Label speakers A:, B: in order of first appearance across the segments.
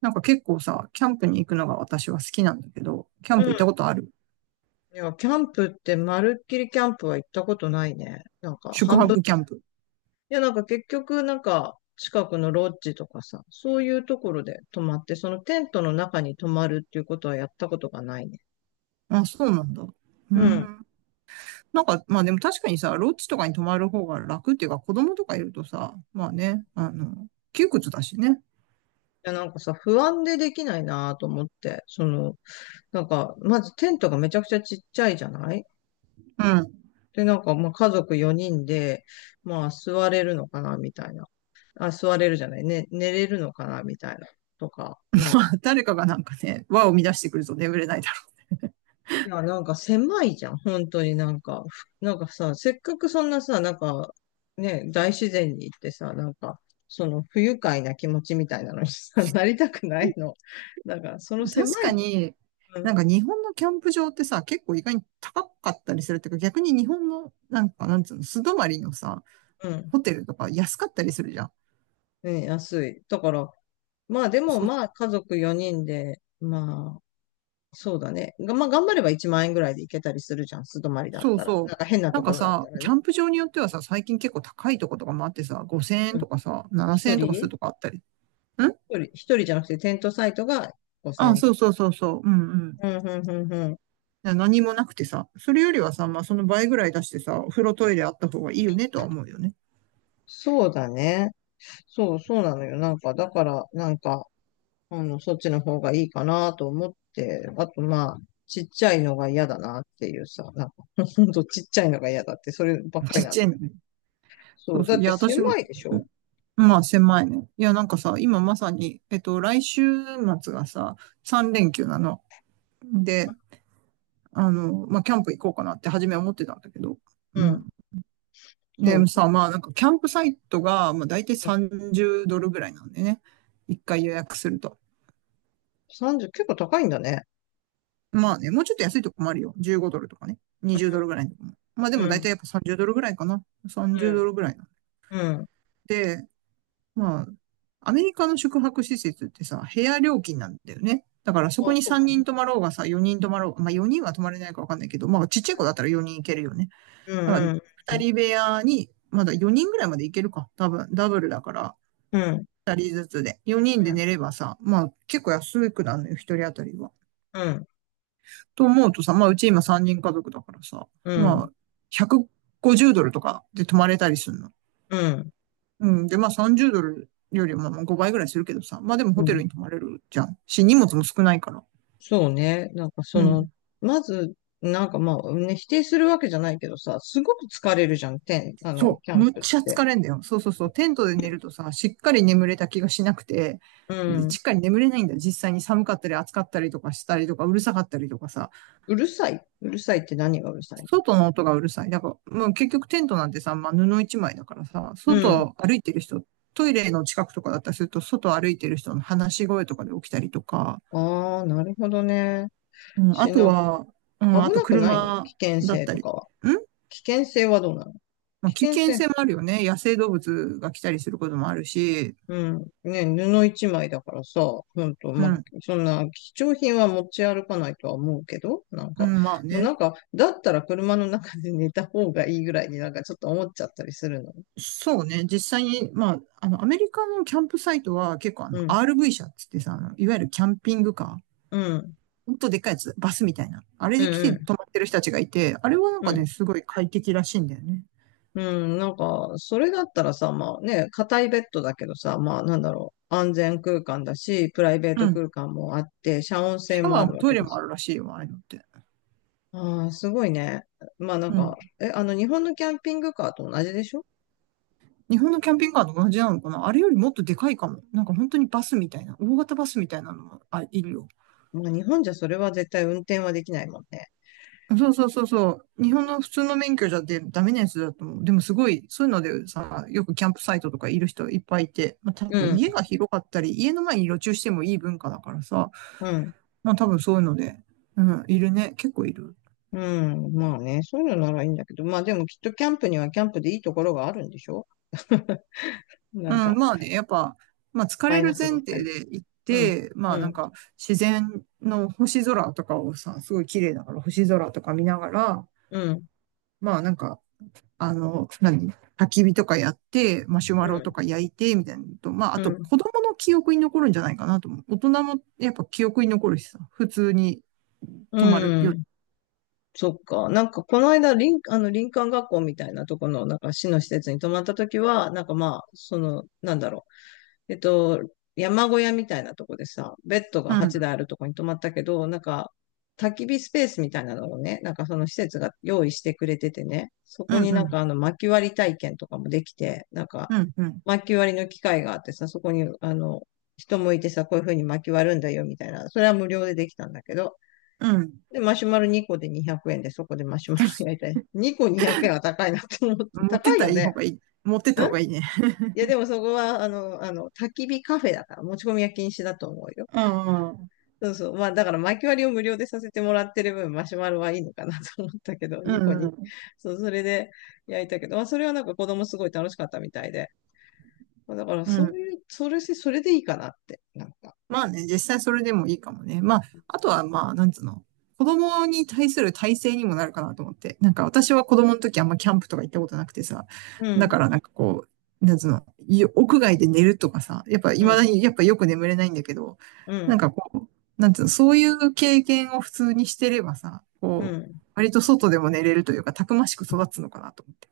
A: なんか結構さ、キャンプに行くのが私は好きなんだけど、キャン
B: うん。
A: プ
B: い
A: 行ったことある？
B: や、キャンプって、まるっきりキャンプは行ったことないね。なんか、
A: 宿
B: 半
A: 泊
B: 分。
A: キャンプ。
B: いや、なんか結局、なんか、近くのロッジとかさ、そういうところで泊まって、そのテントの中に泊まるっていうことはやったことがないね。
A: あ、そうなんだ。うー
B: うん。い
A: ん。なんか、まあでも確かにさ、ロッジとかに泊まる方が楽っていうか、子供とかいるとさ、まあね、窮屈だしね。
B: や、なんかさ、不安でできないなと思って、その、なんか、まずテントがめちゃくちゃちっちゃいじゃない？
A: うん。
B: で、なんか、まあ、家族4人で、まあ、座れるのかな、みたいな。あ、座れるじゃないね、寝れるのかな、みたいな。とか、な ん
A: まあ、
B: か、
A: 誰かがなんかね、輪を乱してくると眠れないだ
B: いや、なんか狭いじゃん。本当になんか、なんかさ、せっかくそんなさ、なんか、ね、大自然に行ってさ、なんか、その不愉快な気持ちみたいなのにさ、なりたくないの。だから、その
A: ろう。確
B: 狭
A: か
B: い、
A: に、
B: う
A: な
B: ん、
A: んか日本のキャンプ場ってさ、結構意外に高かったりするっていうか、逆に日本の、なんか、なんつうの、素泊まりのさ、
B: うん、
A: ホテルとか安かったりするじゃん。
B: ね、安い。だから、まあでもまあ家族4人で、まあ、そうだね。がまあ頑張れば1万円ぐらいで行けたりするじゃん。素泊まりだっ
A: そう
B: たら。な
A: そ
B: んか変な
A: う。な
B: と
A: ん
B: こ
A: か
B: ろだっ
A: さ、
B: たら
A: キャ
B: ね。
A: ンプ場によってはさ、最近結構高いとことかもあってさ、5000円
B: うん。
A: とかさ、7000
B: 一
A: 円とかする
B: 人
A: とかあったり。ん、
B: 一人じゃなくてテントサイトが5000
A: あ、
B: 円と
A: そう
B: か。
A: そうそうそう。うんうん。
B: うん、うん、うん、うん。
A: な、何もなくてさ、それよりはさ、まあその倍ぐらい出してさ、お風呂トイレあった方がいいよねとは思うよね。
B: そうだね。そう、そうなのよ。なんか、だから、なんか、あの、そっちの方がいいかなと思って、あと、まあ、ちっちゃいのが嫌だなっていうさ、なんか、ほんとちっちゃいのが嫌だって、そればっ か
A: ちっ
B: りなん
A: ちゃ
B: だ
A: いの
B: けど。
A: ね。そ
B: そ
A: う
B: う、だ
A: そう。
B: っ
A: いや、
B: て
A: 私も、
B: 狭いでし
A: う
B: ょ？
A: ん、まあ狭いね。いや、なんかさ、今まさに、来週末がさ、3連休なの。で、あの、まあキャンプ行こうかなって初めは思ってたんだけど、
B: う
A: うん。
B: ん。そう
A: ね
B: そ
A: さ、
B: う。
A: まあなんかキャンプサイトが、まあ大体30ドルぐらいなんでね。一回予約すると。
B: 30、結構高いんだね。
A: まあね、もうちょっと安いとこもあるよ。15ドルとかね。20ドルぐらいのとこも。まあで
B: う
A: も大体
B: ん。
A: やっぱ30ドルぐらいかな。
B: う
A: 30ド
B: ん。
A: ルぐらいなん
B: うん。
A: で、まあ、アメリカの宿泊施設ってさ、部屋料金なんだよね。だからそ
B: あ、
A: こに
B: そう
A: 3
B: だ
A: 人
B: ね。
A: 泊まろうがさ、4人泊まろうが、まあ4人は泊まれないかわかんないけど、まあちっちゃい子だったら4人行けるよね。
B: う
A: だから
B: ん、うん、
A: 2人部屋に、まだ4人ぐらいまで行けるか。多分、ダブルだから、
B: うん、
A: 二人ずつで。四人
B: う
A: で
B: ん、
A: 寝ればさ、まあ結構安くなるのよ、一人当たりは。
B: うん、
A: と思うとさ、まあうち今三人家族だからさ、
B: う
A: ま
B: ん、
A: あ150ドルとかで泊まれたりするの。
B: うん。
A: うん。で、まあ30ドルよりもま5倍ぐらいするけどさ、まあでも
B: う
A: ホテル
B: ん、
A: に泊まれるじゃん。し、荷物も少ないから。
B: そうね。なんかそ
A: う
B: の、
A: ん。
B: まず、なんかまあ、ね、否定するわけじゃないけどさ、すごく疲れるじゃん、あの、
A: そ
B: キャ
A: う。
B: ン
A: むっ
B: プっ
A: ちゃ
B: て。
A: 疲れんだよ。そうそうそう。テントで寝るとさ、しっかり眠れた気がしなくて、
B: う
A: で、
B: ん。
A: しっかり眠れないんだよ。実際に寒かったり暑かったりとかしたりとか、うるさかったりとかさ。
B: うるさい。うるさいって何がうるさいの？
A: 外の音がうるさい。だから、もう結局テントなんてさ、まあ、布一枚だからさ、
B: うん。
A: 外歩いてる人、トイレの近くとかだったりすると、外歩いてる人の話し声とかで起きたりとか、
B: ああ、なるほどね。
A: うん、あ
B: し
A: と
B: な、
A: は、うん、あ
B: 危
A: と
B: なくないの？
A: 車
B: 危険
A: だっ
B: 性
A: た
B: と
A: り、ん、
B: かは。危険性はどうなの？
A: ま
B: 危
A: あ、危
B: 険
A: 険性
B: 性。
A: もあるよね。野生動物が来たりすることもあるし、
B: うん。ね、布一枚だからさ、ほんと、
A: う
B: まあ、
A: ん、
B: そんな貴重品は持ち歩かないとは思うけど、なん
A: う
B: か、
A: ん、まあ
B: もう
A: ね。
B: なんか、だったら車の中で寝た方がいいぐらいになんかちょっと思っちゃったりするの。
A: そうね。実際に、まあ、あの、アメリカのキャンプサイトは結構あ
B: う
A: の、
B: ん、
A: RV 車っつってさ、あのいわゆるキャンピングカー、
B: うん、
A: ほんとでっかいやつ、バスみたいな。あれ
B: う
A: で来て
B: ん、
A: 泊まってる人たちがいて、あれはなん
B: うん、
A: か
B: うん。
A: ね、すごい快適らしいんだよね。
B: なんか、それだったらさ、まあね、硬いベッドだけどさ、まあなんだろう、安全空間だし、プライベート
A: うん。
B: 空間もあって、遮音
A: シ
B: 性
A: ャ
B: も
A: ワ
B: あ
A: ー
B: る
A: も
B: わ
A: ト
B: け
A: イレ
B: だ
A: もあ
B: し。
A: るらしいよ、ああいうのって。
B: ああ、すごいね。まあなん
A: う
B: か、
A: ん。
B: え、あの、日本のキャンピングカーと同じでしょ？
A: 日本のキャンピングカーと同じなのかな？あれよりもっとでかいかも。なんか本当にバスみたいな、大型バスみたいなのもあ、いるよ。
B: まあ日本じゃそれは絶対運転はできないもんね。
A: そうそうそうそう。日本の普通の免許じゃでダメなやつだと思う。でもすごい、そういうのでさ、よくキャンプサイトとかいる人いっぱいいて、まあ多
B: う
A: 分
B: ん、
A: 家が広かったり、家の前に路駐してもいい文化だからさ、
B: うん、
A: まあ多分そういうので、うん、いるね。結構いる。
B: うん。まあね、そういうのならいいんだけど、まあでもきっとキャンプにはキャンプでいいところがあるんでしょ？ な
A: う
B: ん
A: ん、
B: か、
A: まあね、やっぱ、まあ疲
B: マ
A: れ
B: イナ
A: る
B: ス
A: 前
B: ばっか
A: 提
B: り。
A: で行っ
B: うん、
A: て、ま
B: う
A: あなん
B: ん、
A: か自然の星空とかをさ、すごい綺麗だから星空とか見ながら、
B: うん、
A: まあなんか、何、焚き火とかやって、マシュマ
B: う
A: ロと
B: ん、
A: か焼いて、みたいなのと、まああ
B: う
A: と
B: ん、
A: 子供の記憶に残るんじゃないかなと思う。大人もやっぱ記憶に残るしさ、普通に泊まる
B: う
A: より。
B: ん。そっか。なんか、この間、あの、林間学校みたいなとこの、なんか、市の施設に泊まったときは、なんかまあ、その、なんだろう。えっと、山小屋みたいなとこでさ、ベッド
A: う
B: が8
A: ん、
B: 台あるとこに泊まったけど、なんか、焚き火スペースみたいなのをね、なんかその施設が用意してくれててね、そ
A: う
B: こに
A: ん、う
B: なん
A: ん、
B: かあの薪割り体験とかもできて、なんか
A: うん、うん、
B: 薪割りの機械があってさ、そこにあの、人もいてさ、こういう風に薪割るんだよみたいな、それは無料でできたんだけど、
A: うん。
B: で、マシュマロ2個で200円でそこでマシュマロ焼い たり、2個200円は高いなって思って、
A: 持って
B: 高
A: っ
B: い
A: たら
B: よ
A: いい
B: ね。
A: 方がいい。持ってった方がいいね。
B: いや、でもそこは、あの、焚き火カフェだから、持ち込みは禁止だと思うよ。
A: うん、うん、
B: そうそう。まあ、だから、薪割りを無料でさせてもらってる分、マシュマロはいいのかな と思ったけど、
A: う
B: 2個に。
A: ん、
B: そう、それで焼いたけど、まあ、それはなんか子供すごい楽しかったみたいで。まあだから、
A: う
B: そう
A: ん。
B: いう、それでいいかなって、なんか。
A: まあね、実際それでもいいかもね。まあ、あとはまあ、なんつうの、子供に対する体制にもなるかなと思って。なんか私は子供の時あんまキャンプとか行ったことなくてさ、
B: う
A: だ
B: ん、
A: からなんかこう、なんつうの、よ、屋外で寝るとかさ、やっぱ未
B: う
A: だ
B: ん、
A: にやっぱよく眠れないんだけど、
B: う
A: なん
B: ん、
A: かこう、なんつうの、そういう経験を普通にしてればさ、
B: う
A: こう、
B: ん。
A: 割と外でも寝れるというか、たくましく育つのかなと思って。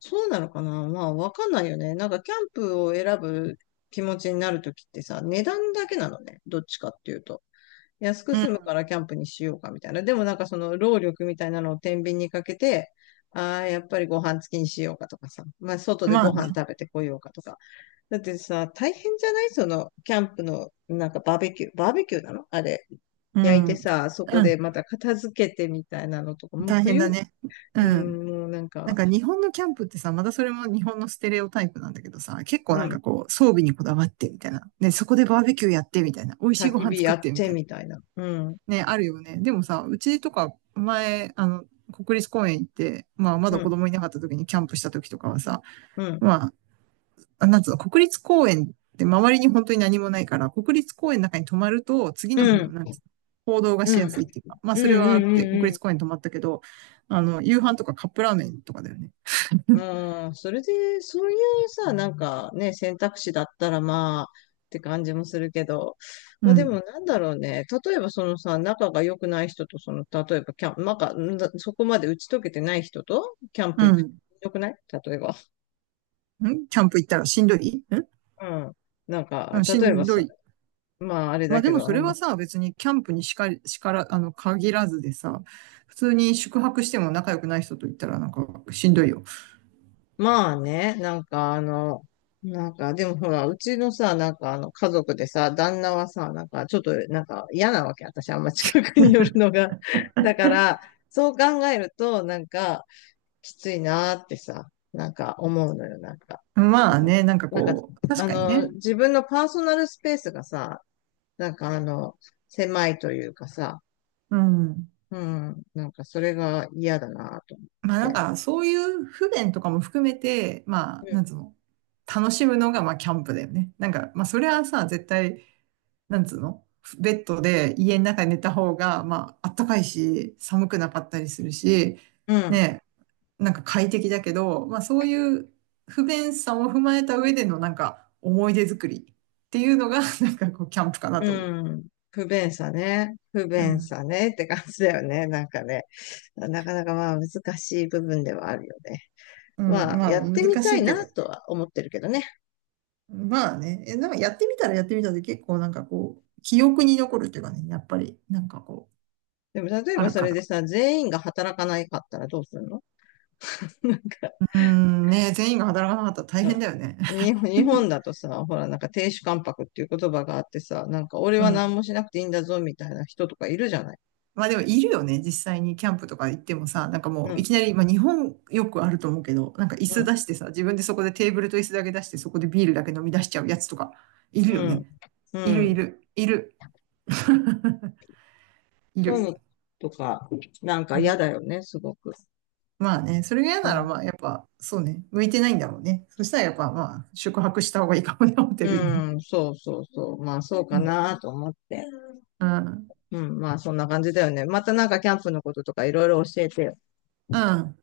B: そうなのかな。まあ、わかんないよね。なんか、キャンプを選ぶ気持ちになるときってさ、値段だけなのね。どっちかっていうと。安く
A: う
B: 済む
A: ん。
B: からキャンプにしようかみたいな。でもなんかその労力みたいなのを天秤にかけて、ああ、やっぱりご飯付きにしようかとかさ。まあ、外で
A: まあ
B: ご
A: ね。
B: 飯食べてこようかとか。だってさ、大変じゃないその、キャンプの、なんかバーベキュー。バーベキューなのあれ？
A: う
B: 焼い
A: ん。
B: て
A: うん。
B: さ、そこでまた片付けてみたいなのとか、もう
A: 大変だ
B: 冬、
A: ね。う
B: う
A: ん。
B: ん、もうなん
A: なん
B: か、
A: か日本のキャンプってさ、またそれも日本のステレオタイプなんだけどさ、結構
B: う
A: なん
B: ん、
A: かこう、装備にこだわってみたいな。ね、そこでバーベキューやってみたいな。美味しい
B: 焚
A: ご
B: き
A: 飯
B: 火
A: 作
B: や
A: っ
B: っ
A: てみ
B: て
A: たいな。
B: みたいな。うん、
A: ね、あるよね。でもさ、うちとか前、あの、国立公園行って、まあま
B: う
A: だ子
B: ん、
A: 供いなかった時にキャンプした時とかはさ、
B: うん、
A: まあ、なんつうの、国立公園って周りに本当に何もないから、国立公園の中に泊まると、次
B: う
A: の日の、
B: ん、
A: なんつうの、行動が
B: う
A: し
B: ん、う
A: や
B: ん、
A: すいっていうか、まあ
B: う
A: それはあ
B: ん、
A: っ
B: う
A: て、
B: ん、
A: 国
B: う
A: 立
B: ん、
A: 公園に泊まったけど、あの、夕飯とかカップラーメンとかだよね。
B: うん、それで、そういうさ、なんかね、選択肢だったらまあ、って感じもするけど、ま
A: う
B: あでも
A: ん。
B: なんだろうね、例えばそのさ、仲が良くない人と、その、例えばキャンプ、なか、んだそこまで打ち解けてない人と、キャンプ
A: う
B: 行く、
A: ん。
B: 良くない例えば。
A: んキャンプ行ったらしんどいん、
B: うん。なん
A: う
B: か、
A: ん、し
B: 例えば
A: んど
B: さ、
A: い。
B: まああれ
A: ま
B: だ
A: あで
B: け
A: も
B: ど、
A: そ
B: あ
A: れは
B: の、
A: さ、別にキャンプにしかり、しから、あの、限らずでさ、普通に宿泊しても仲良くない人と行ったらなんかしんどいよ。
B: まあね、なんかあの、なんかでもほら、うちのさ、なんかあの家族でさ、旦那はさ、なんかちょっとなんか嫌なわけ、私あんま近くに寄るのが。だから、そう考えると、なんかきついなーってさ、なんか思うのよ、なんか。
A: まあね、なんか
B: なんか、
A: こう、確
B: あ
A: かに
B: の、
A: ね。
B: 自分のパーソナルスペースがさ、なんかあの、狭いというかさ、
A: うん。
B: うん、なんかそれが嫌だなと思っ
A: まあなん
B: て。
A: かそういう不便とかも含めて、まあ、
B: うん。
A: なんつうの、楽しむのがまあキャンプだよね。なんか、まあそれはさ、絶対、なんつうの、ベッドで家の中に寝た方が、まああったかいし、寒くなかったりするし、
B: うん
A: ね、なんか快適だけど、まあそういう不便さも踏まえた上でのなんか思い出作りっていうのが なんかこうキャンプかな
B: う
A: と思う。
B: ん。不便さね。不
A: う
B: 便
A: ん。
B: さねって感じだよね。なんかね。なかなかまあ難しい部分ではあるよね。
A: うん。
B: まあ
A: まあ
B: や
A: ね、
B: ってみ
A: 難し
B: たい
A: いけ
B: な
A: ど。
B: とは思ってるけどね。
A: まあね、え、なんかやってみたらやってみたで結構なんかこう、記憶に残るっていうかね、やっぱりなんかこう、
B: でも例え
A: あ
B: ば
A: る
B: そ
A: か
B: れで
A: ら。
B: さ、全員が働かないかったらどうするの？ なんか
A: うん、ね、全員が働かなかったら大変だよね。
B: 日本だとさ、ほらなんか亭主関白っていう言葉があってさ、なんか 俺
A: う
B: は何
A: ん。
B: もしなくていいんだぞみたいな人とかいるじゃない。
A: まあでもいるよね。実際にキャンプとか行ってもさ、なんかも
B: う
A: うい
B: ん、
A: きなり、まあ日本よくあると思うけど、なんか椅
B: う
A: 子
B: ん、
A: 出してさ、自分でそこでテーブルと椅子だけ出して、そこでビールだけ飲み出しちゃうやつとか、いるよ
B: うん、
A: ね。
B: う
A: いるい
B: ん。
A: る、いる。い
B: そういう
A: る。
B: のとか、なんか
A: うん。
B: 嫌だよね、すごく。
A: まあね、それが嫌
B: う
A: なら、
B: ん
A: まあやっぱ、そうね、向いてないんだろうね。そしたらやっぱ、まあ、宿泊した方がいいかもね、ホテ
B: う
A: ルにね。
B: ん、そうそうそう。まあ、そう
A: う
B: か
A: ん。
B: なと思って。
A: うん。
B: うん、まあ、そんな感じだよね。またなんかキャンプのこととかいろいろ教えてよ。
A: うん